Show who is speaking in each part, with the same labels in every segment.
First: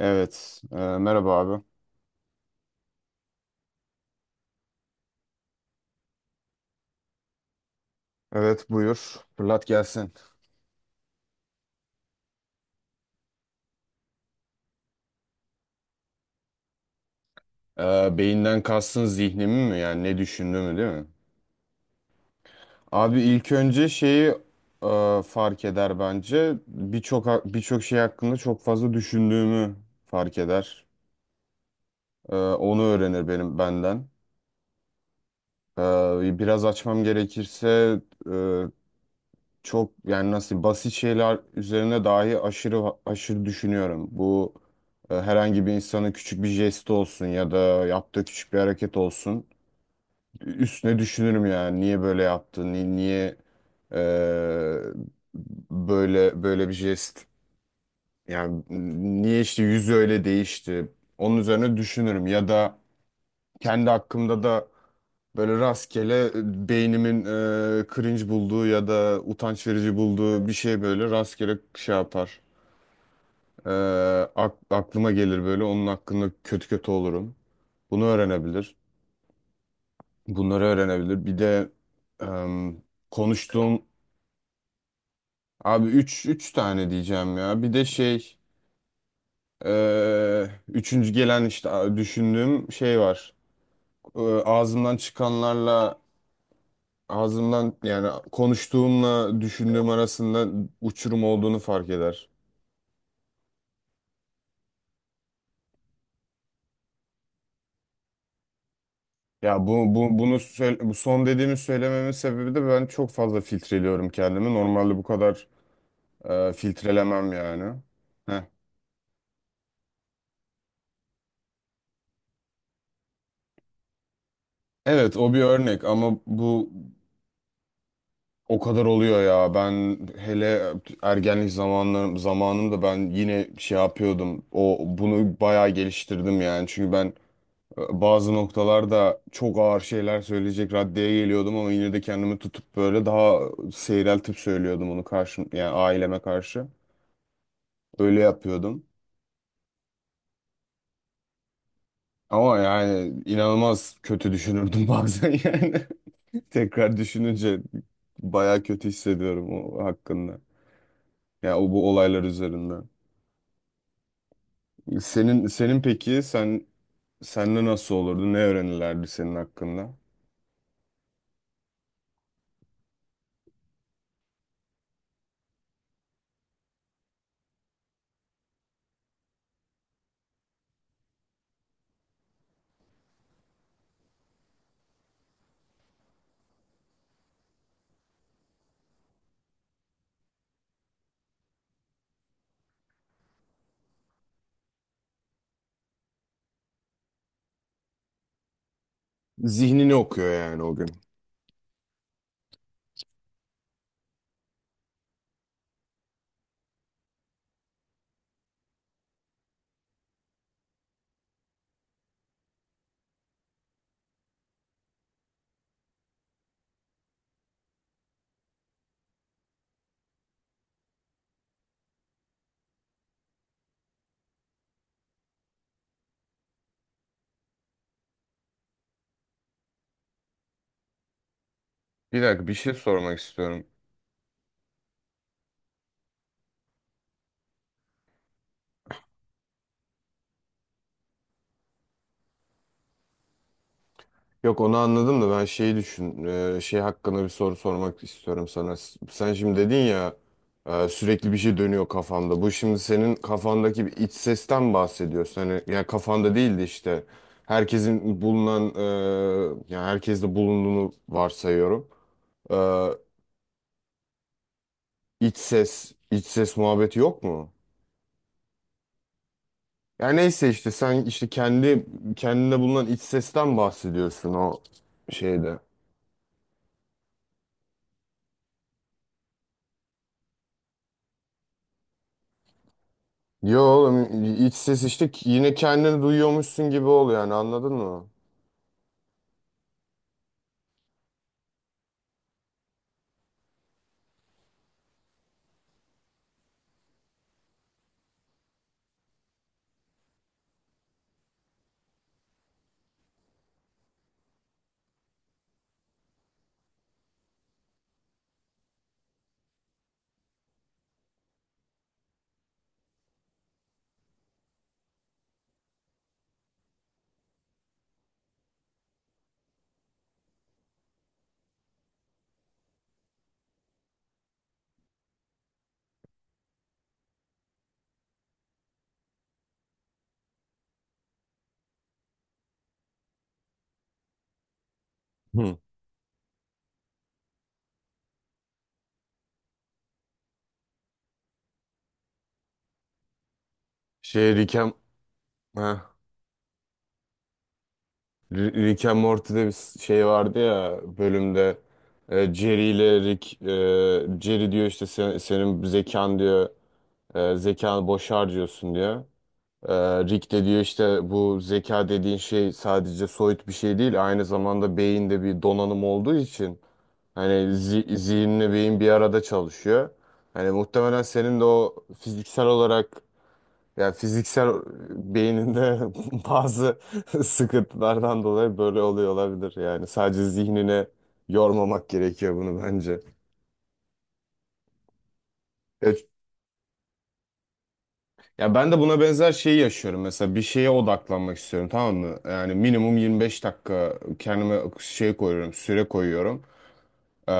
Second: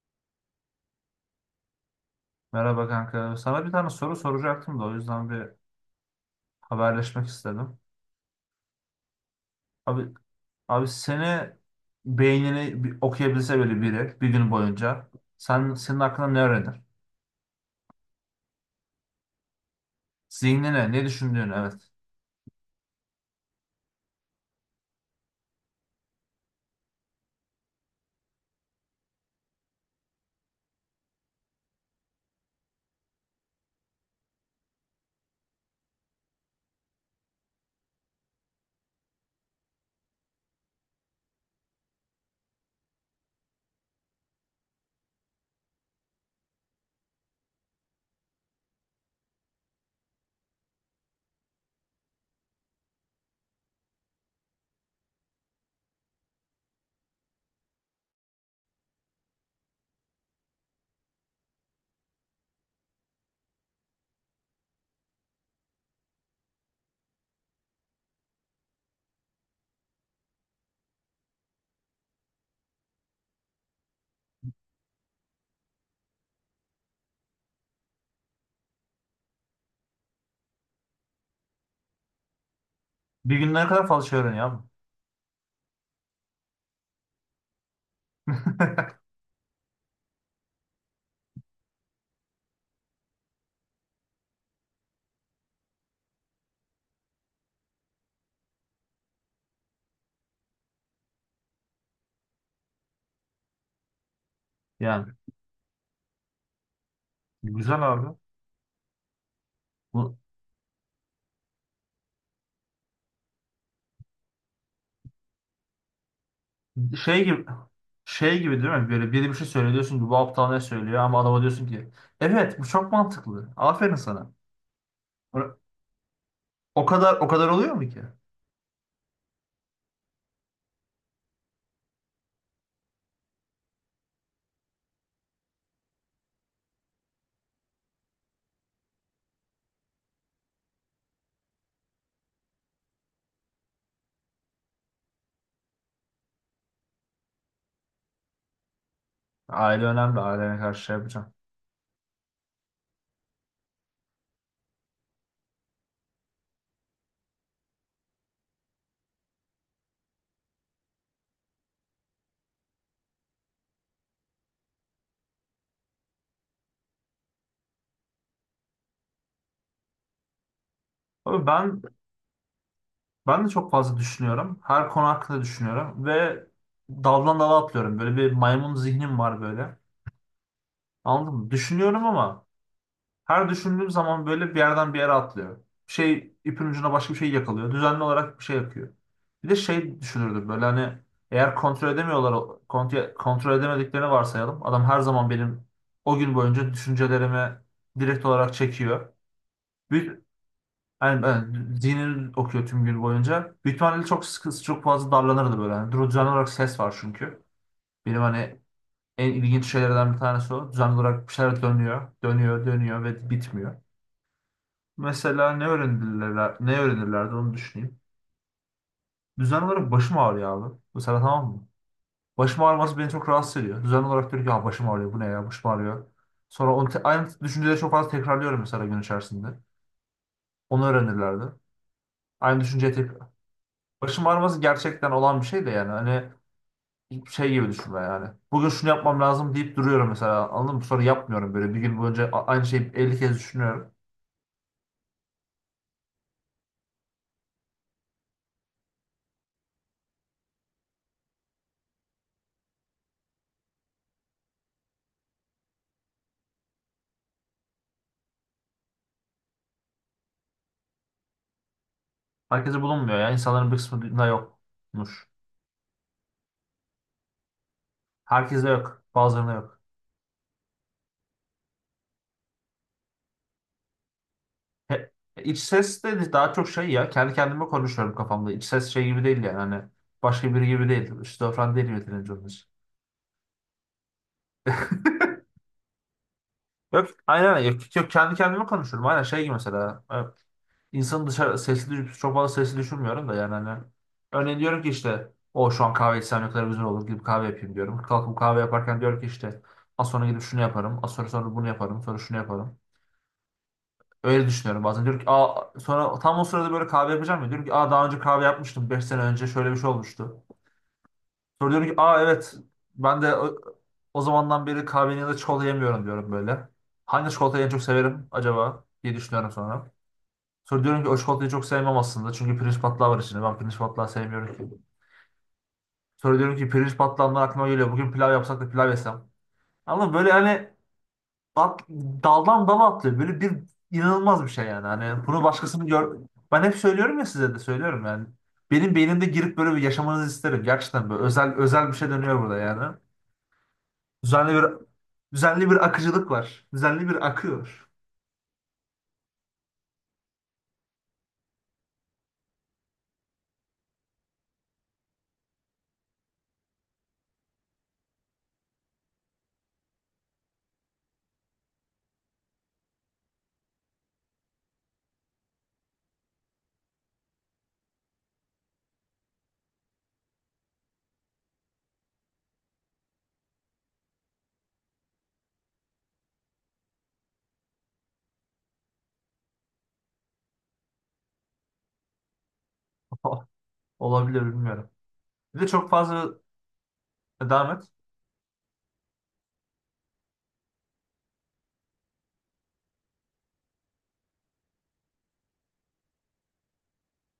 Speaker 1: Evet. Merhaba abi.
Speaker 2: Merhaba kanka. Sana bir tane soru soracaktım da o yüzden bir haberleşmek istedim.
Speaker 1: Evet, buyur. Fırlat gelsin.
Speaker 2: Abi abi, beynini bir okuyabilse böyle biri bir gün boyunca senin hakkında ne öğrenir?
Speaker 1: E, Beyinden kastın zihnimi mi? Yani ne düşündüğümü değil
Speaker 2: Zihnine ne
Speaker 1: mi?
Speaker 2: düşündüğünü, evet.
Speaker 1: Abi ilk önce şeyi fark eder bence. Birçok birçok şey hakkında çok fazla düşündüğümü fark eder. Onu öğrenir benden. Biraz açmam gerekirse e, çok yani nasıl basit şeyler üzerine dahi aşırı aşırı düşünüyorum. Bu herhangi bir insanın küçük bir jesti olsun ya da yaptığı küçük bir hareket olsun. Üstüne düşünürüm yani niye böyle yaptın niye e, böyle böyle bir jest yani niye işte yüzü öyle değişti. Onun üzerine düşünürüm ya da kendi hakkımda da böyle rastgele beynimin cringe bulduğu ya da utanç verici bulduğu bir şey böyle rastgele şey yapar. E, Aklıma gelir böyle, onun hakkında kötü kötü olurum. Bunu öğrenebilir. Bunları öğrenebilir. Bir de em,
Speaker 2: Bir günde ne
Speaker 1: konuştuğum
Speaker 2: kadar fazla şey öğreniyor abi.
Speaker 1: abi üç tane diyeceğim ya. Bir de şey üçüncü gelen işte düşündüğüm şey var. Ağzımdan çıkanlarla ağzımdan yani konuştuğumla düşündüğüm arasında uçurum olduğunu fark eder.
Speaker 2: Yani güzel abi.
Speaker 1: Ya bu
Speaker 2: Bu
Speaker 1: bu son dediğimi söylememin sebebi de ben çok fazla filtreliyorum kendimi. Normalde bu kadar
Speaker 2: şey
Speaker 1: filtrelemem
Speaker 2: gibi
Speaker 1: yani.
Speaker 2: şey
Speaker 1: Heh.
Speaker 2: gibi değil mi? Böyle biri bir şey söylüyor, diyorsun ki bu aptal ne söylüyor, ama adama diyorsun ki evet, bu çok mantıklı. Aferin sana.
Speaker 1: Evet, o bir
Speaker 2: O
Speaker 1: örnek ama bu
Speaker 2: o kadar oluyor mu ki?
Speaker 1: o kadar oluyor ya. Ben hele ergenlik zamanlarım zamanımda ben yine şey yapıyordum. O bunu bayağı geliştirdim yani. Çünkü ben bazı noktalarda çok ağır şeyler söyleyecek raddeye geliyordum ama yine de kendimi tutup böyle daha seyreltip söylüyordum, onu karşı yani aileme karşı. Öyle yapıyordum.
Speaker 2: Aile önemli. Ailene karşı şey yapacağım.
Speaker 1: Ama yani inanılmaz kötü düşünürdüm bazen yani. Tekrar düşününce bayağı kötü hissediyorum o hakkında. Ya o, bu olaylar üzerinden. Senin senin Peki sen senle nasıl olurdu? Ne öğrenirlerdi senin hakkında?
Speaker 2: Abi ben de çok fazla düşünüyorum. Her konu hakkında düşünüyorum ve daldan dala atlıyorum. Böyle bir maymun zihnim var böyle. Anladın mı? Düşünüyorum ama her düşündüğüm zaman böyle bir yerden bir yere atlıyor. Bir şey ipin ucuna başka bir şey yakalıyor. Düzenli olarak bir şey yapıyor. Bir de şey düşünürdüm böyle hani, eğer kontrol edemediklerini varsayalım. Adam her zaman benim o gün boyunca düşüncelerimi direkt olarak çekiyor.
Speaker 1: Zihnini
Speaker 2: Bir
Speaker 1: okuyor yani o gün.
Speaker 2: Yani ben zihnini okuyor tüm gün boyunca. Büyük ihtimalle çok sıkı, çok fazla darlanırdı böyle. Yani duru- düzenli olarak ses var çünkü. Benim hani en ilginç şeylerden bir tanesi o. Düzenli olarak bir şeyler dönüyor, dönüyor, dönüyor ve bitmiyor. Mesela ne öğrenirler, ne öğrenirlerdi, onu düşüneyim. Düzenli olarak başım ağrıyor abi. Mesela tamam mı? Başım ağrıması beni çok rahatsız ediyor. Düzenli olarak diyor ki ya başım ağrıyor, bu ne ya, başım ağrıyor. Sonra onu te- aynı düşünceleri çok fazla tekrarlıyorum mesela gün içerisinde. Onu öğrenirlerdi.
Speaker 1: Bir dakika, bir
Speaker 2: Aynı
Speaker 1: şey
Speaker 2: düşünceyi tek
Speaker 1: sormak istiyorum.
Speaker 2: Başım ağrıması gerçekten olan bir şey de, yani hani şey gibi düşünme yani. Bugün şunu yapmam lazım deyip duruyorum mesela, anladın mı? Sonra yapmıyorum, böyle bir gün boyunca aynı şeyi 50 kez düşünüyorum.
Speaker 1: Yok, onu anladım da ben şey hakkında bir soru sormak istiyorum sana. Sen şimdi dedin ya sürekli bir şey dönüyor kafamda. Bu şimdi senin kafandaki bir iç sesten bahsediyorsun. Hani ya, kafanda değildi işte. Ya, herkeste bulunduğunu varsayıyorum. E,
Speaker 2: Herkese bulunmuyor yani, insanların bir kısmında yokmuş.
Speaker 1: iç ses muhabbeti yok mu?
Speaker 2: Herkese yok, bazılarına yok.
Speaker 1: Yani neyse, işte sen işte kendi kendinde bulunan iç sesten bahsediyorsun o
Speaker 2: He,
Speaker 1: şeyde.
Speaker 2: iç ses de daha çok şey, ya kendi kendime konuşuyorum kafamda. İç ses şey gibi değil yani, hani başka biri gibi değil. Şizofren değil yeterince onun için.
Speaker 1: Yo oğlum, iç ses işte yine kendini duyuyormuşsun gibi
Speaker 2: Yok
Speaker 1: ol yani,
Speaker 2: aynen,
Speaker 1: anladın
Speaker 2: yok,
Speaker 1: mı?
Speaker 2: yok, kendi kendime konuşuyorum aynen, şey gibi mesela. Evet. İnsanın dışarı sesli çok fazla sesi düşürmüyorum da yani hani, örneğin diyorum ki işte o şu an kahve içsem ne kadar güzel olur gibi, kahve yapayım diyorum. Kalkıp kahve yaparken diyorum ki işte az sonra gidip şunu yaparım. Az sonra bunu yaparım. Sonra şunu yaparım. Öyle düşünüyorum bazen. Diyorum ki aa, sonra tam o sırada böyle kahve yapacağım ya. Diyorum ki aa, daha önce kahve yapmıştım. 5 sene önce şöyle bir şey olmuştu. Sonra diyorum ki aa evet, ben de o zamandan beri kahvenin ya da çikolata yemiyorum diyorum böyle. Hangi çikolatayı en çok severim acaba diye düşünüyorum sonra. Sonra diyorum ki o çikolatayı çok sevmem aslında. Çünkü pirinç patlağı var içinde. Ben pirinç patlağı sevmiyorum ki. Sonra diyorum ki pirinç patlağından aklıma geliyor. Bugün pilav yapsak da pilav yesem. Ama böyle hani at- daldan dala atlıyor. Böyle bir inanılmaz bir şey yani. Hani bunu
Speaker 1: Hı.
Speaker 2: başkasını gör... Ben hep söylüyorum ya, size de söylüyorum yani. Benim beynimde girip böyle bir yaşamanızı isterim. Gerçekten böyle özel özel bir şey dönüyor burada yani.
Speaker 1: Şey
Speaker 2: Düzenli
Speaker 1: Rick
Speaker 2: bir
Speaker 1: and,
Speaker 2: düzenli bir
Speaker 1: ha,
Speaker 2: akıcılık var. Düzenli bir akıyor.
Speaker 1: Rick and Morty'de bir şey vardı ya bölümde, Jerry ile Rick, Jerry diyor işte senin zekan diyor, zekanı boş harcıyorsun diyor. E, Rick de diyor işte bu zeka dediğin şey sadece soyut bir şey değil, aynı zamanda beyinde bir donanım olduğu için hani zihinle beyin bir arada çalışıyor. Hani muhtemelen senin de o fiziksel olarak yani fiziksel beyninde bazı sıkıntılardan dolayı böyle oluyor olabilir. Yani sadece zihnine yormamak gerekiyor bunu bence.
Speaker 2: Olabilir, bilmiyorum. Bir de çok
Speaker 1: Ya,
Speaker 2: fazla, devam et.
Speaker 1: Ya ben de buna benzer şeyi yaşıyorum. Mesela bir şeye odaklanmak istiyorum, tamam mı? Yani minimum 25 dakika kendime şey koyuyorum, süre koyuyorum. Ee,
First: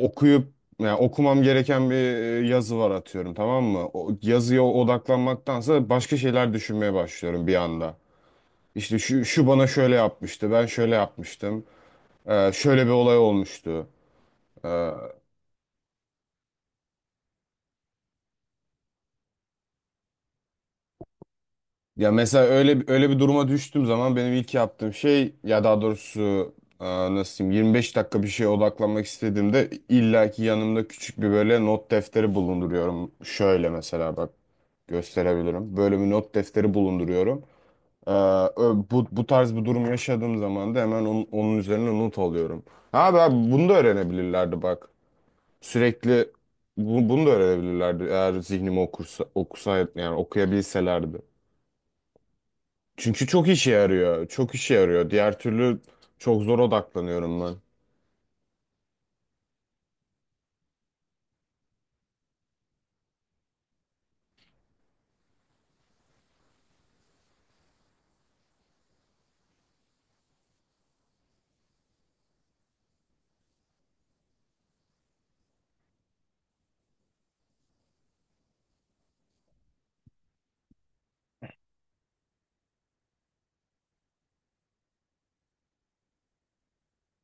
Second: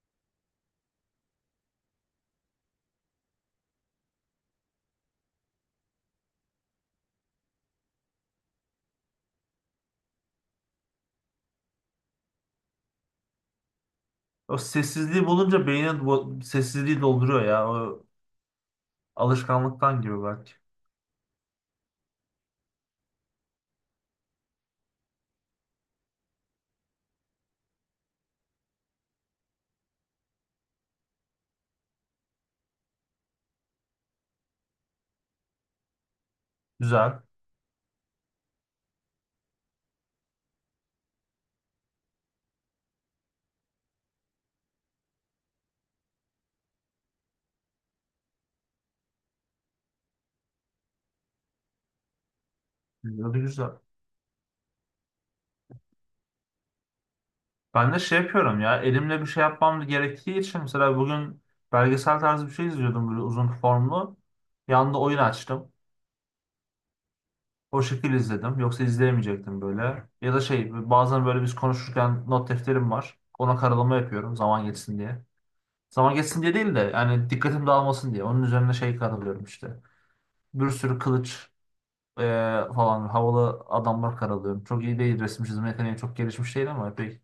Speaker 1: Okuyup yani okumam gereken bir yazı var atıyorum, tamam mı? O yazıya odaklanmaktansa başka şeyler düşünmeye başlıyorum bir anda. İşte şu bana şöyle yapmıştı, ben şöyle yapmıştım. Şöyle bir olay olmuştu.
Speaker 2: O sessizliği bulunca beynin sessizliği dolduruyor ya. O alışkanlıktan gibi belki.
Speaker 1: Ya mesela öyle bir duruma düştüğüm zaman benim ilk yaptığım şey, ya daha doğrusu e, nasıl diyeyim, 25 dakika bir şeye odaklanmak istediğimde illaki yanımda küçük bir böyle not defteri bulunduruyorum. Şöyle mesela bak, gösterebilirim. Böyle bir not defteri
Speaker 2: Güzel.
Speaker 1: bulunduruyorum. E, Bu tarz bir durum yaşadığım zaman da hemen onun üzerine not alıyorum. Abi, bunu da öğrenebilirlerdi bak. Sürekli bunu da öğrenebilirlerdi, eğer zihnimi okusaydı yani okuyabilselerdi. Çünkü
Speaker 2: Güzel,
Speaker 1: çok işe
Speaker 2: güzel.
Speaker 1: yarıyor. Çok işe yarıyor. Diğer türlü çok zor odaklanıyorum ben.
Speaker 2: Ben de şey yapıyorum ya. Elimle bir şey yapmam gerektiği için mesela bugün belgesel tarzı bir şey izliyordum böyle, uzun formlu. Yanında oyun açtım. O şekil izledim. Yoksa izleyemeyecektim böyle. Ya da şey, bazen böyle biz konuşurken not defterim var. Ona karalama yapıyorum zaman geçsin diye. Zaman geçsin diye değil de yani, dikkatim dağılmasın diye. Onun üzerine şey karalıyorum işte. Bir sürü kılıç Ee, falan havalı adamlar karalıyorum. Çok iyi değil, resim çizme yeteneği çok gelişmiş değil, ama epey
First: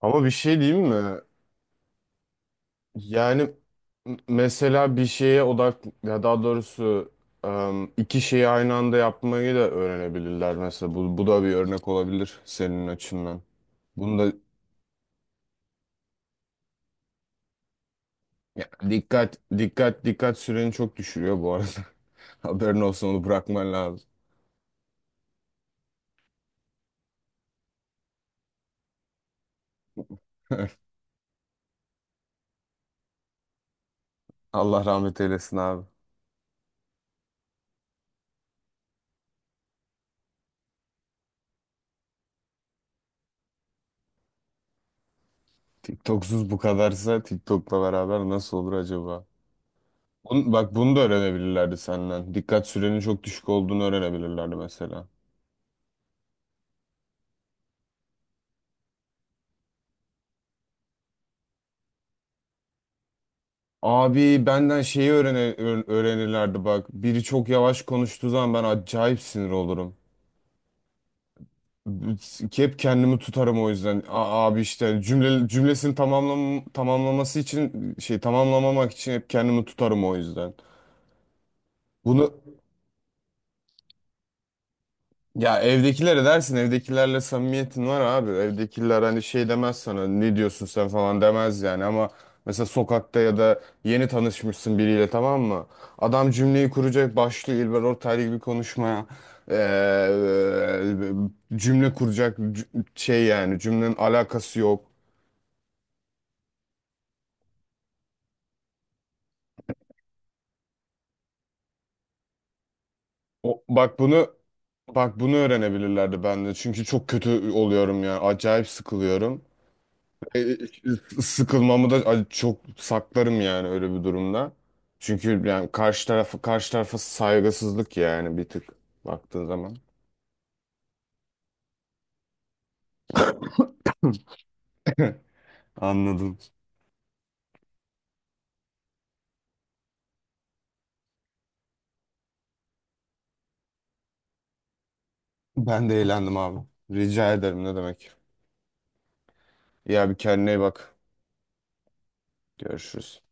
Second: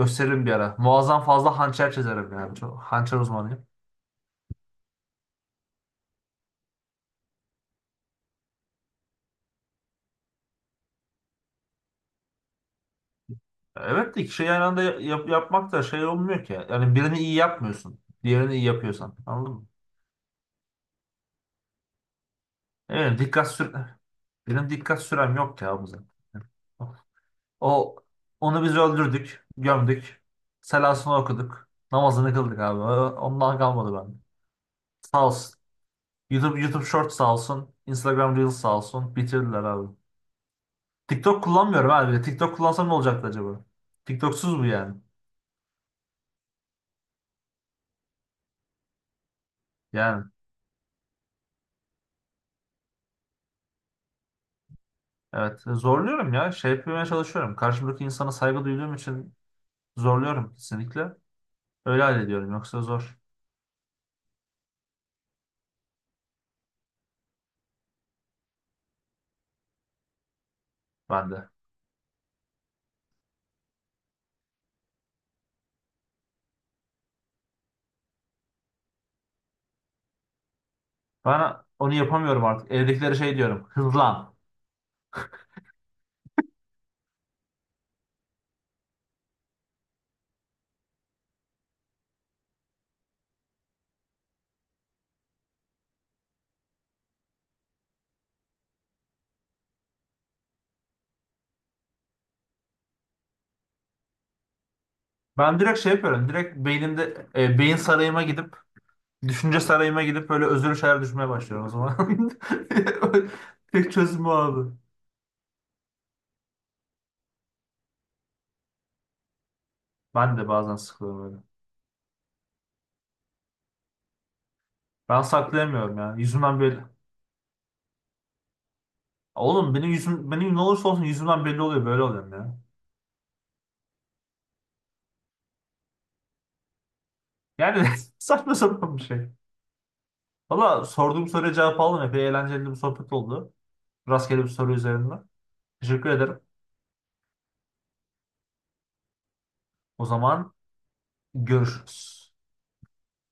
Speaker 1: Ama bir
Speaker 2: bir
Speaker 1: şey
Speaker 2: ara.
Speaker 1: diyeyim mi?
Speaker 2: Muazzam fazla hançer çizerim yani. Çok hançer
Speaker 1: Yani
Speaker 2: uzmanıyım.
Speaker 1: mesela bir şeye odak ya daha doğrusu iki şeyi aynı anda yapmayı da öğrenebilirler mesela. Bu da bir örnek olabilir senin açından.
Speaker 2: Evet de
Speaker 1: Bunda
Speaker 2: iki şeyi aynı anda yapmak da şey olmuyor ki. Yani birini iyi yapmıyorsun. Diğerini iyi
Speaker 1: ya
Speaker 2: yapıyorsan. Anladın mı?
Speaker 1: dikkat süreni çok düşürüyor bu arada. Haberin olsun,
Speaker 2: Evet,
Speaker 1: onu
Speaker 2: dikkat
Speaker 1: bırakman
Speaker 2: sür
Speaker 1: lazım.
Speaker 2: benim dikkat sürem yok ya bu, zaten. O onu biz öldürdük, gömdük. Selasını okuduk. Namazını kıldık abi. Ondan kalmadı bende.
Speaker 1: Allah rahmet
Speaker 2: Sağ olsun.
Speaker 1: eylesin abi.
Speaker 2: YouTube Shorts sağ olsun. Instagram Reels sağ olsun. Bitirdiler abi. TikTok kullanmıyorum abi. TikTok kullansam ne olacaktı acaba? TikToksuz bu yani.
Speaker 1: TikToksuz bu kadarsa TikTok'la beraber nasıl olur acaba?
Speaker 2: Yani
Speaker 1: Bak bunu da öğrenebilirlerdi senden. Dikkat sürenin çok düşük olduğunu öğrenebilirlerdi mesela.
Speaker 2: evet, zorluyorum ya. Şey yapmaya çalışıyorum. Karşımdaki insana saygı duyduğum için zorluyorum kesinlikle. Öyle hallediyorum. Yoksa zor
Speaker 1: Abi benden öğrenirlerdi bak. Biri çok yavaş konuştuğu zaman ben acayip sinir olurum.
Speaker 2: bende.
Speaker 1: B- Hep kendimi tutarım o yüzden. Abi işte cümlesini tamamlaması için şey, tamamlamamak için hep kendimi tutarım o yüzden.
Speaker 2: Bana, onu
Speaker 1: Bunu
Speaker 2: yapamıyorum artık. Evdekilere şey diyorum. Hızlan.
Speaker 1: Ya evdekilere dersin, evdekilerle samimiyetin var abi. Evdekiler hani şey demez sana, ne diyorsun sen falan demez yani ama mesela sokakta ya da yeni tanışmışsın biriyle, tamam mı? Adam cümleyi kuracak, başlıyor İlber Ortaylı gibi konuşmaya. Cümle kuracak şey, yani cümlenin alakası yok.
Speaker 2: Ben direkt şey yapıyorum. Direkt beynimde e, beyin sarayıma gidip düşünce sarayıma gidip böyle özür şeyler düşünmeye başlıyorum o zaman.
Speaker 1: O,
Speaker 2: Tek
Speaker 1: bak
Speaker 2: çözüm o
Speaker 1: bunu
Speaker 2: abi.
Speaker 1: Bak bunu öğrenebilirlerdi ben de, çünkü çok kötü oluyorum ya, acayip sıkılıyorum.
Speaker 2: Ben de bazen sıkılıyorum öyle.
Speaker 1: Sıkılmamı da çok saklarım yani öyle bir durumda.
Speaker 2: Ben
Speaker 1: Çünkü yani
Speaker 2: saklayamıyorum ya. Yüzümden
Speaker 1: karşı
Speaker 2: belli.
Speaker 1: tarafa saygısızlık yani bir tık baktığın
Speaker 2: Oğlum,
Speaker 1: zaman.
Speaker 2: benim yüzüm, benim ne olursa olsun yüzümden belli oluyor, böyle oluyorum ya.
Speaker 1: Anladım.
Speaker 2: Yani saçma sapan bir şey. Valla sorduğum soruya cevap aldım. Epey eğlenceli bir sohbet oldu. Rastgele bir soru üzerinden.
Speaker 1: Ben de
Speaker 2: Teşekkür
Speaker 1: eğlendim
Speaker 2: ederim.
Speaker 1: abi. Rica ederim, ne demek.
Speaker 2: O
Speaker 1: Ya bir kendine
Speaker 2: zaman
Speaker 1: iyi bak.
Speaker 2: görüşürüz.
Speaker 1: Görüşürüz.